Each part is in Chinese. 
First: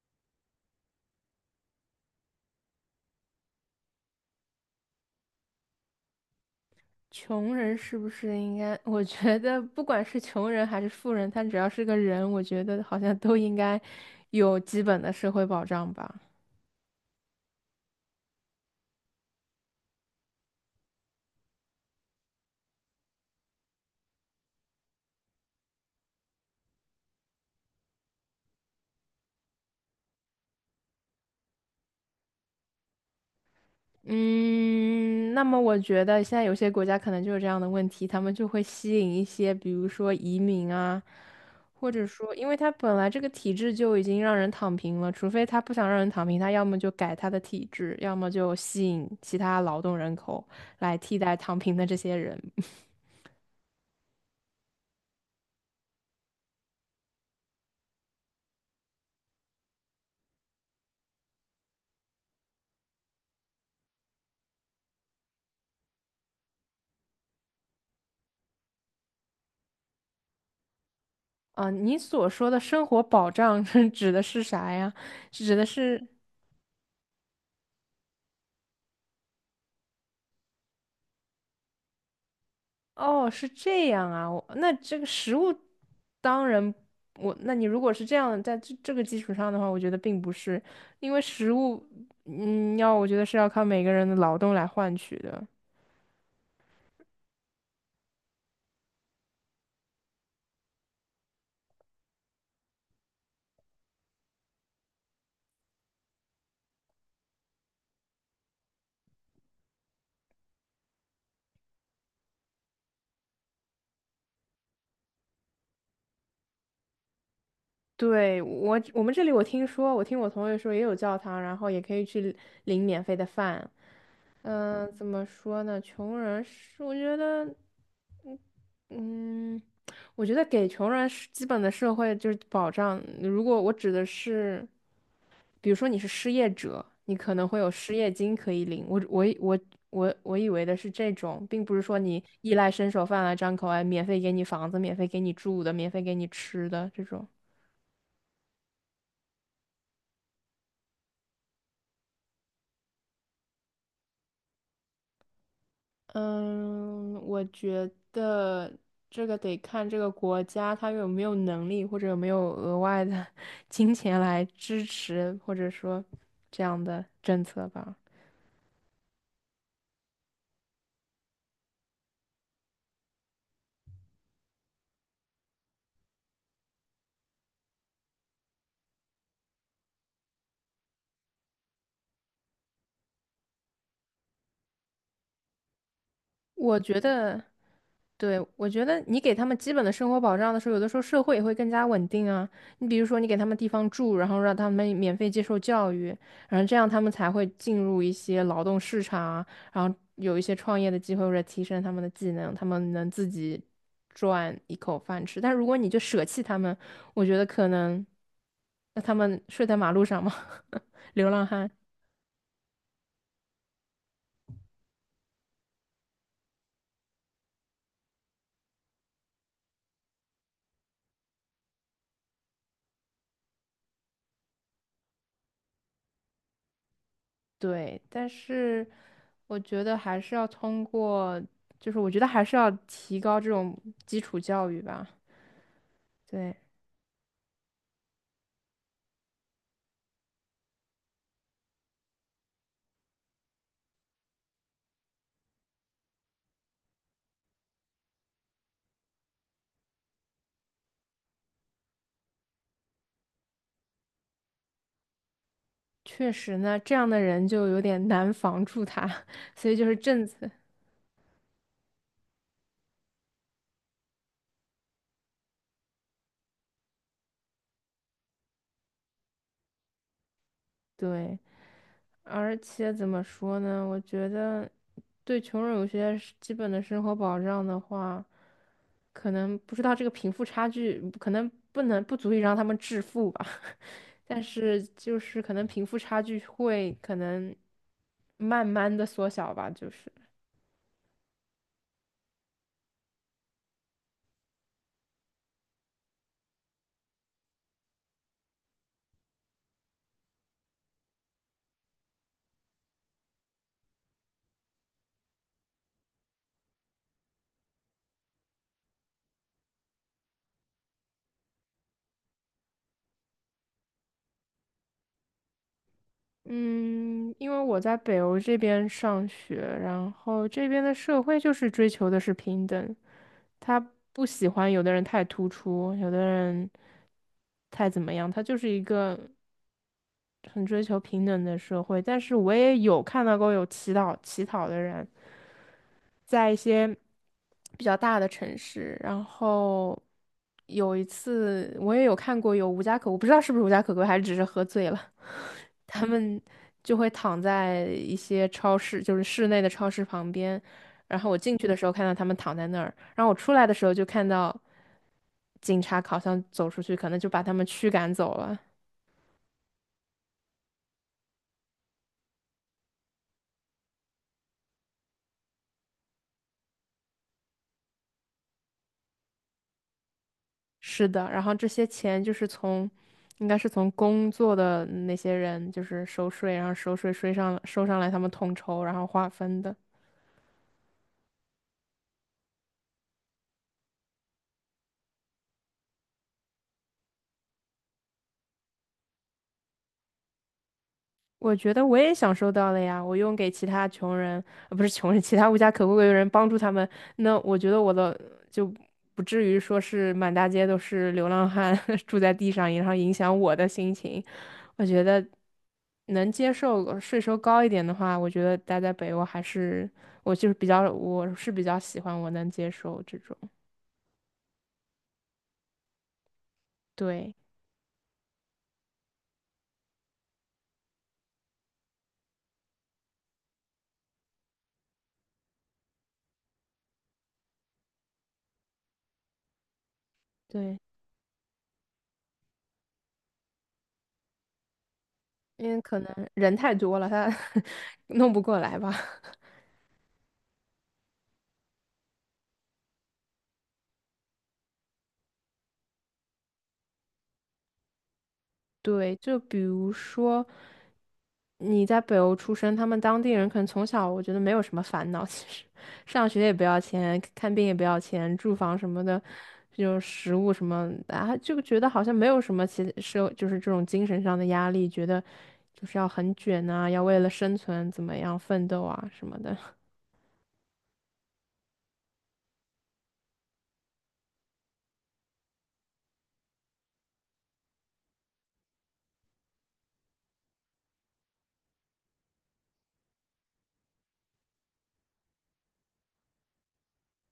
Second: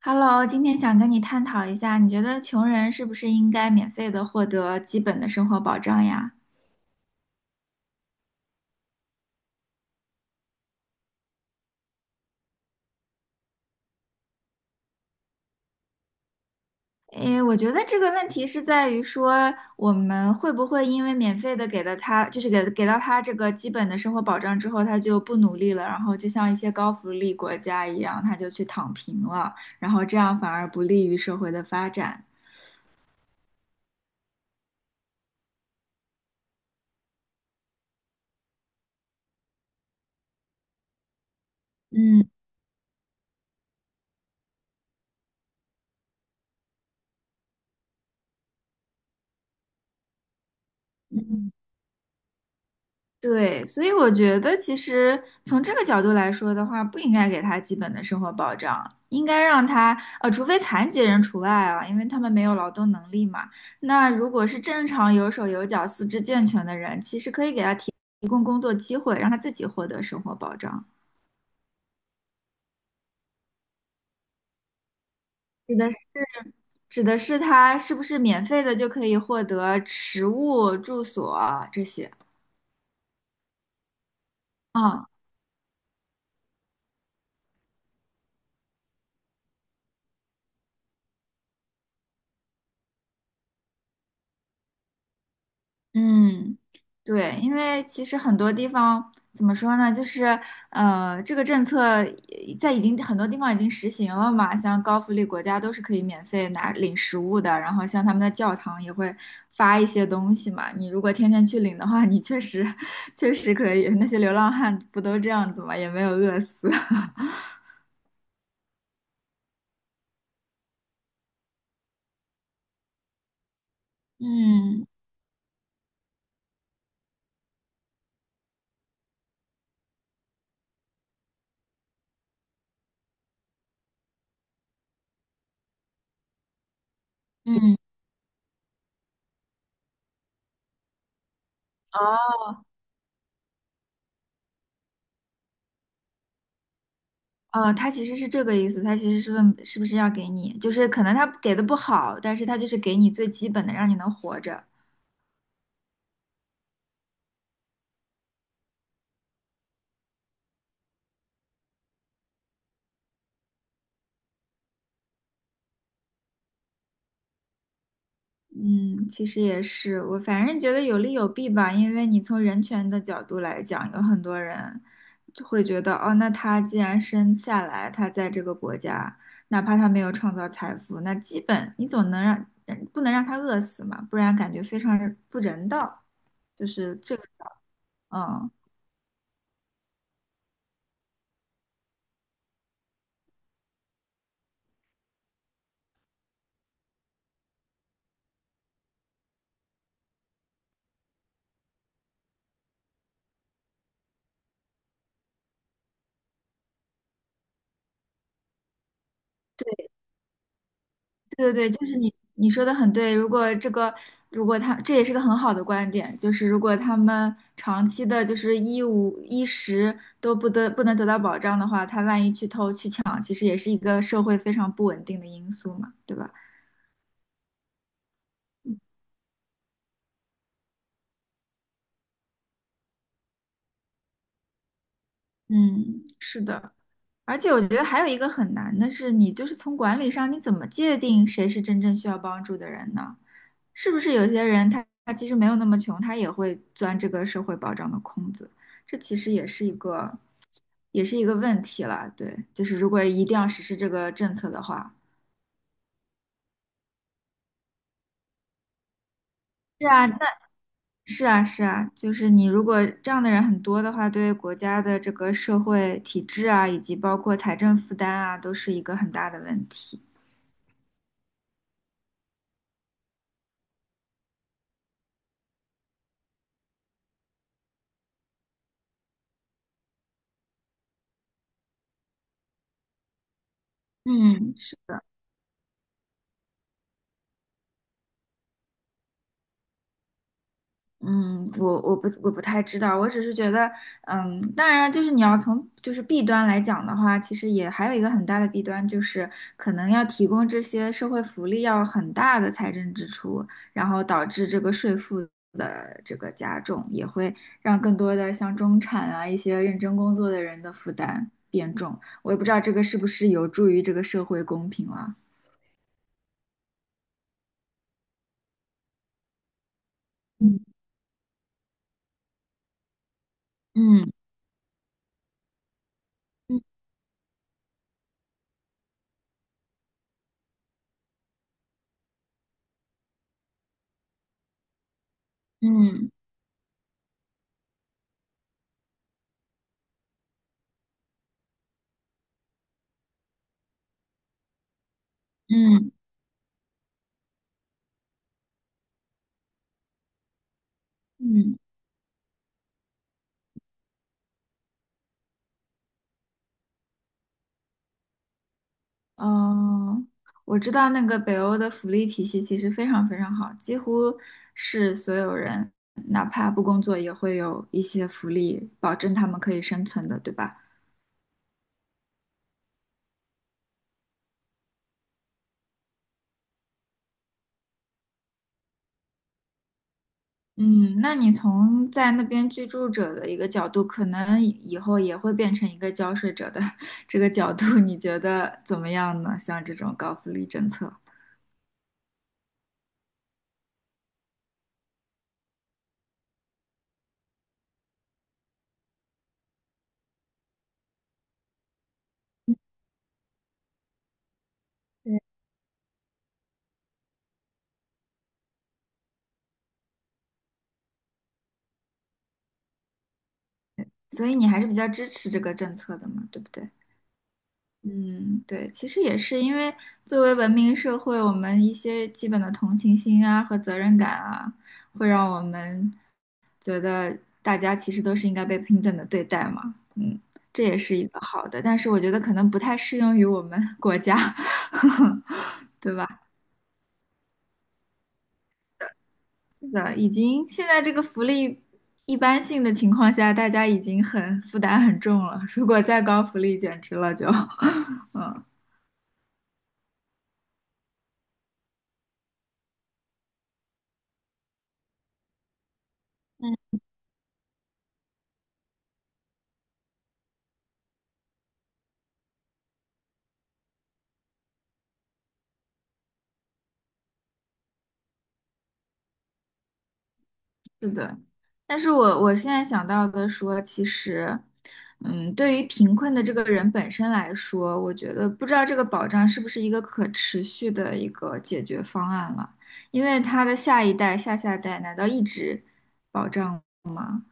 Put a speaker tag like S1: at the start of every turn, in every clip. S1: Hello，今天想跟你探讨一下，你觉得穷人是不是应该免费的获得基本的生活保障呀？
S2: 穷人是不是应该？我觉得不管是穷人还是富人，他只要是个人，我觉得好像都应该有基本的社会保障吧。
S1: 诶，我觉得这个问题是在于说，我们会不会因为免费的给了他，就是给到他这个基本的生活保障之后，他就不努力了，然后就像一些高福利国家一样，他就去躺平了，然后这样反而不利于社会的发展。
S2: 嗯，那么我觉得现在有些国家可能就有这样的问题，他们就会吸引一些，比如说移民啊，或者
S1: 嗯
S2: 说，因为他本来这个体制就已经让人躺平了，除非他不想让人躺平，他要么就改他的体制，要么就吸引其他劳动人口来替代
S1: 嗯。
S2: 躺平的这些人。
S1: 对，所以我觉得其实从这个角度来说的话，不应该给他基本的生活保障，应该让他除非残疾人除外啊，因为他们没有劳动能力嘛。那如果是正常有手有脚、四肢健全的人，其实可以给他提供工作机会，让他自己获得生活保障。
S2: 啊，你所说的生活保障 是指的是啥呀？是指的
S1: 指的是
S2: 是，
S1: 指的是他是不是免费的就可以获得食物、住所这些？
S2: 哦，是这样啊。我那这个
S1: 啊？
S2: 食物，当然我，那你如果是这样，在这个基础上的话，我觉得并不是，因为食物，要我觉得是要靠每个人的劳动来换取的。
S1: 嗯，对，因为其实很多地方怎么说呢，就是这个政策已经很多地方已经实行了嘛，像高福利国家都是可以免费拿领食物的，然后像他们的教堂也会发一些东西嘛，你如果天天去领的话，你确实 确实可以，那些流浪汉不都这样子嘛，也没有饿死。
S2: 对，我们这里我听说，我听我同学说也有教堂，然后也可以去领免费的饭。
S1: 嗯
S2: 嗯、怎么说呢？穷人是，我觉得。嗯，我觉得给穷人是基本的社会就是保障。如果我指的是，比如说你是失业者，你可能会有
S1: 嗯，
S2: 失业金可以领。我以为的是这种，并不是说你
S1: 哦。
S2: 衣来伸手饭来张口，哎，免费给你房子，免费给你住的，免费给你吃的这种。
S1: 哦，他其实是这个意思，他其实是问是不是要给你，就是可能他给的不好，但是他就是给你最基本的，让你能活着。
S2: 嗯，我觉得这个得看这个国家它有没有能力，或者有没有额外的 金钱来支持，或者说这样的政策吧。
S1: 嗯，其实也是，我反正觉得有利有弊吧，因为你从人权的角度来讲，有很多人就会觉得，哦，那他既然生下来，他在这个国家，哪怕他没有创造财富，那基本你总能让，嗯不能让他饿死嘛，不然感觉非常不人道，就
S2: 我
S1: 是
S2: 觉
S1: 这个
S2: 得。
S1: 角，
S2: 对，
S1: 嗯。
S2: 我觉得你给他们基本的生活保障的时候，有的时候社会也会更加稳定啊。你比如说，你给他们地方住，然后让他们免费接受教育，然后这样他们才会进入一些劳动市场啊，然后有一些创业的机会，或者提升他们的技能，他们能自己赚一口饭吃。但如果你就舍弃他们，我觉得可能，那他们睡在马路上吗？流浪
S1: 对对
S2: 汉。
S1: 对，就是你说的很对。如果这个，如果他这也是个很好的观点，就是如果他们长期的，就是衣物衣食都不得不能得到保障的话，他万一去偷去抢，其实也是一个社会非常不稳定的因素嘛，对吧？
S2: 对，但是我觉得还是要通过，就是我觉得还是要提高这种基础教育吧。
S1: 嗯，是
S2: 对，
S1: 的。而且我觉得还有一个很难的是，你就是从管理上，你怎么界定谁是真正需要帮助的人呢？是不是有些人他其实没有那么穷，他也会钻这个社会保障的空子？这其实也是一个，也是一个问题了。对，就是如果一定要实施这个政策的话，
S2: 确实呢，这样的人就有点难防住他，所以就
S1: 是
S2: 是
S1: 啊，那
S2: 政策。
S1: 是啊，是啊，就是你如果这样的人很多的话，对国家的这个社会体制啊，以及包括财政负担啊，都是一个很大的问题。
S2: 对，而且怎么说呢？我觉得对穷人有些是基本的生活保障的话，可能不知道这个贫富差距，可能不能不足以让他们致富吧。但
S1: 嗯，是。
S2: 是就是可能贫富差距会可能慢慢的缩小吧，就是。
S1: 嗯，我不太知道，我只是觉得，嗯，当然就是你要从就是弊端来讲的话，其实也还有一个很大的弊端，就是可能要提供这些社会福利要很大的财政支出，然后导致这个税负的这个加重，也会让更多的像中产啊一些认真工作的人的负担变重。我也不知道这个是不是有助于这个社会公平了。
S2: 嗯，因为我在北欧这边上学，然后
S1: 嗯
S2: 这边的社会就是追求的是平等，他
S1: 嗯
S2: 不喜欢有的人太突出，有的人
S1: 嗯
S2: 太怎么样，他就是一个。很追求平等的社会，但是我也有看到过有乞讨的人，
S1: 嗯
S2: 在一些比较大的城市，然后有一次我也有看过有无家可我不知道是不是无家可归，还是只是喝醉了，
S1: 嗯。
S2: 他们就会躺在一些超市，就是室内的超市旁边，然后我进
S1: 嗯。
S2: 去的时候看到他们躺在那儿，然后我出来的时候就看到警察好像走出去，可能就把他们驱赶走了。
S1: 哦，我知道那个北欧的福利体系其实非常非常好，几乎是所有人哪怕不工作也会有一些福利，保证他们可以生存的，对吧？
S2: 是的，然后这些钱就是从，应该是从工作的那些人就是收税，然后收税收上来他们统筹，然后划分的。
S1: 嗯，那你从在那边居住者的一个角度，可能以后也会变成一个交税者的 这个角度，你觉得怎么样呢？像这种高福利政策，
S2: 我觉得我也享受到了呀，我用给其他穷人，不是穷人，其他无家可归的人帮助他们，那我觉得我的就不至于说是满大街都是流浪汉 住在地上，然后影响我的心情。我觉
S1: 对。
S2: 得能接受税收高一点的话，我觉得待在北欧还是我就是比较，我是比较喜欢我能接受这种，
S1: 所以你还是比较支持这个政策的嘛，对不对？
S2: 对
S1: 嗯，对，其实也是因为作为文明社会，我们一些基本的同情心啊和责任感啊，会让我们觉得大家其实都是应该被平等的对待嘛。嗯，这也
S2: 对，
S1: 是一个好的，但是我觉得可能不太适用于我们 国家，
S2: 因为
S1: 对
S2: 可
S1: 吧？
S2: 能人太多了，他 弄不过来吧。
S1: 是的，已经现在这个福利一般性的情况下，大家已经很负担很重了，如果再高福利，简直了就，嗯。
S2: 对，就比如说你在北欧出生，他们当地人可能从小我觉得没有什么烦恼，其实上学也不要钱，看病也不要钱，住房什么的，就食物什么的，啊，就觉得好像没有什么其社就是这种精神上的压力，觉得就是要很卷啊，要为了生存怎么样奋斗啊什么的。
S1: 是的，但是我我现在想到的说，其实，嗯，对于贫困的这个人本身来说，我觉得不知道这个保障是不是一个可持续的一个解决方案了，因为他的下一代、下下代难道一直保障，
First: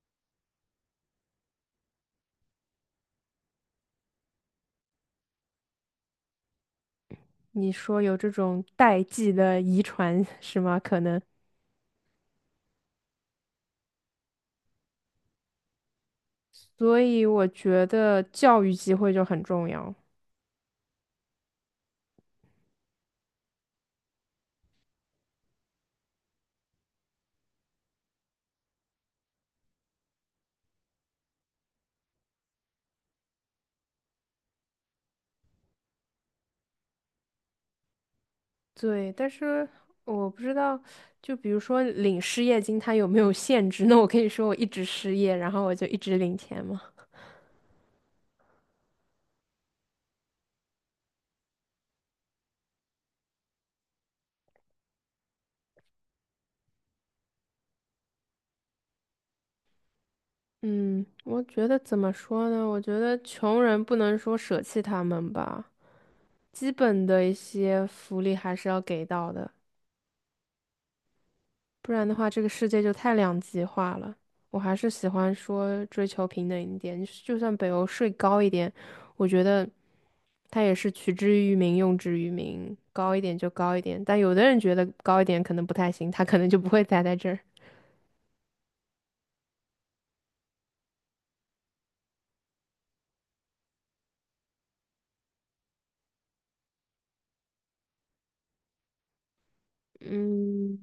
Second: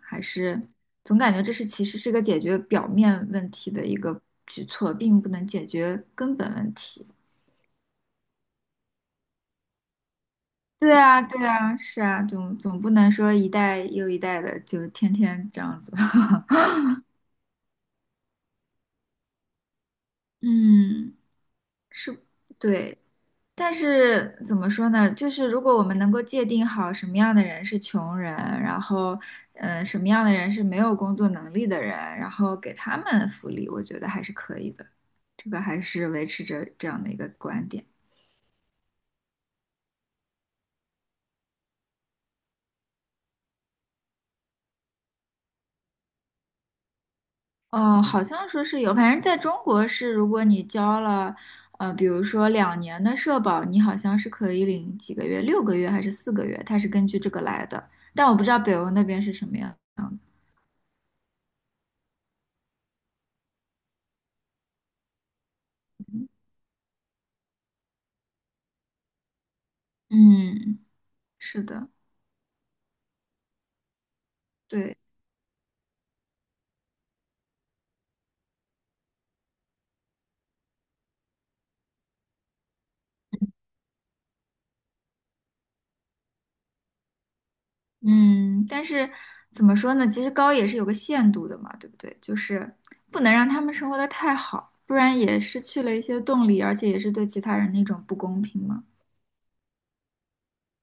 S1: 还是总感觉这是其实是个解决表面问题的一个举措，并不能解决根本问题。
S2: 你说有这种代际的遗传 是吗？
S1: 对
S2: 可能，
S1: 啊，对啊，是啊，总不能说一代又一代的就天天这样子吧
S2: 所以我觉得教育机会就很重要。
S1: 嗯。是，对，但是怎么说呢？就是如果我们能够界定好什么样的人是穷人，然后，嗯、什么样的人是没有工作能力的人，然后给他们福利，我觉得还是可以的。这个还是维持着这样的一个观点。
S2: 对，但是我不知道，就比如说领失业金，它有没有限制？那我可以说我一直失业，然后我就一直领钱吗？
S1: 哦，好像说是有，反正在中国是，如果你交了，比如说2年的社保，你好像是可以领几个月，6个月还是4个月，它是根据这个来的。但我不知道北欧那边是什么样的。
S2: 嗯，我觉得怎么说呢？我觉得穷人不能说舍弃他们吧，基本的一些福利还是要给到的，
S1: 嗯，是的，
S2: 不然的话，这个世界就太两极化了。我还是
S1: 对，
S2: 喜欢说追求平等一点，就算北欧税高一点，我觉得。他也是取之于民，用之于民，高一点就高一点。但有的人觉得高一点可能不太行，他可能就不会栽在这儿。
S1: 嗯，但是怎么说呢？其实高也是有个限度的嘛，对不对？就是不能让他们生活的太好，不然也失去了一些动力，而且也是对其他人的一种不公平嘛，
S2: 嗯，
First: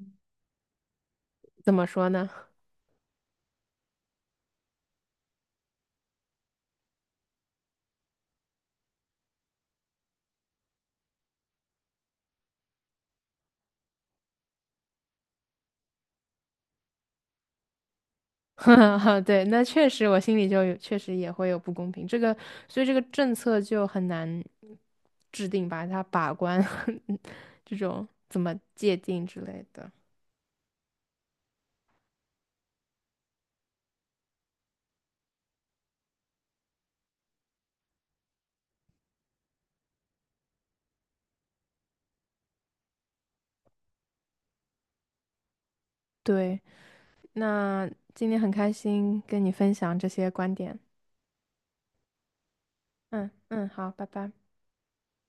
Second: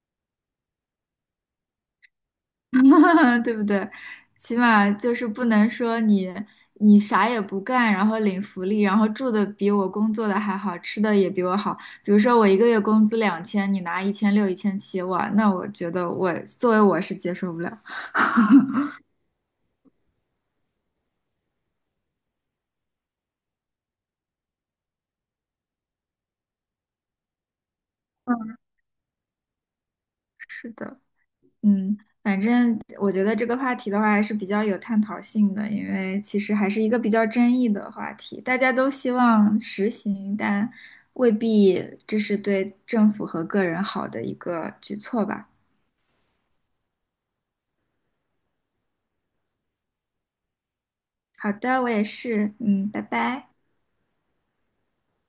S2: 怎么说呢？
S1: 对不对？起码就是不能说你啥也不干，然后领福利，然后住的比我工作的还好，吃的也比我好。比如说我一个月工资2000，你拿1600、1700，哇，那我觉得我作为我是接受不了。
S2: 对，那确实我心里就有，确实也会有不公平。这个，所以这个政策就很难制定把它把关 这种怎么
S1: 嗯，
S2: 界定之类的。
S1: 是的。嗯，反正我觉得这个话题的话还是比较有探讨性的，因为其实还是一个比较争议的话题，大家都希望实行，但未必这是对政府和个人好的一个举措吧。
S2: 对，那今天很开心跟你分享这些观点。
S1: 好的，我也是，嗯，拜
S2: 嗯
S1: 拜。
S2: 嗯，好，拜拜。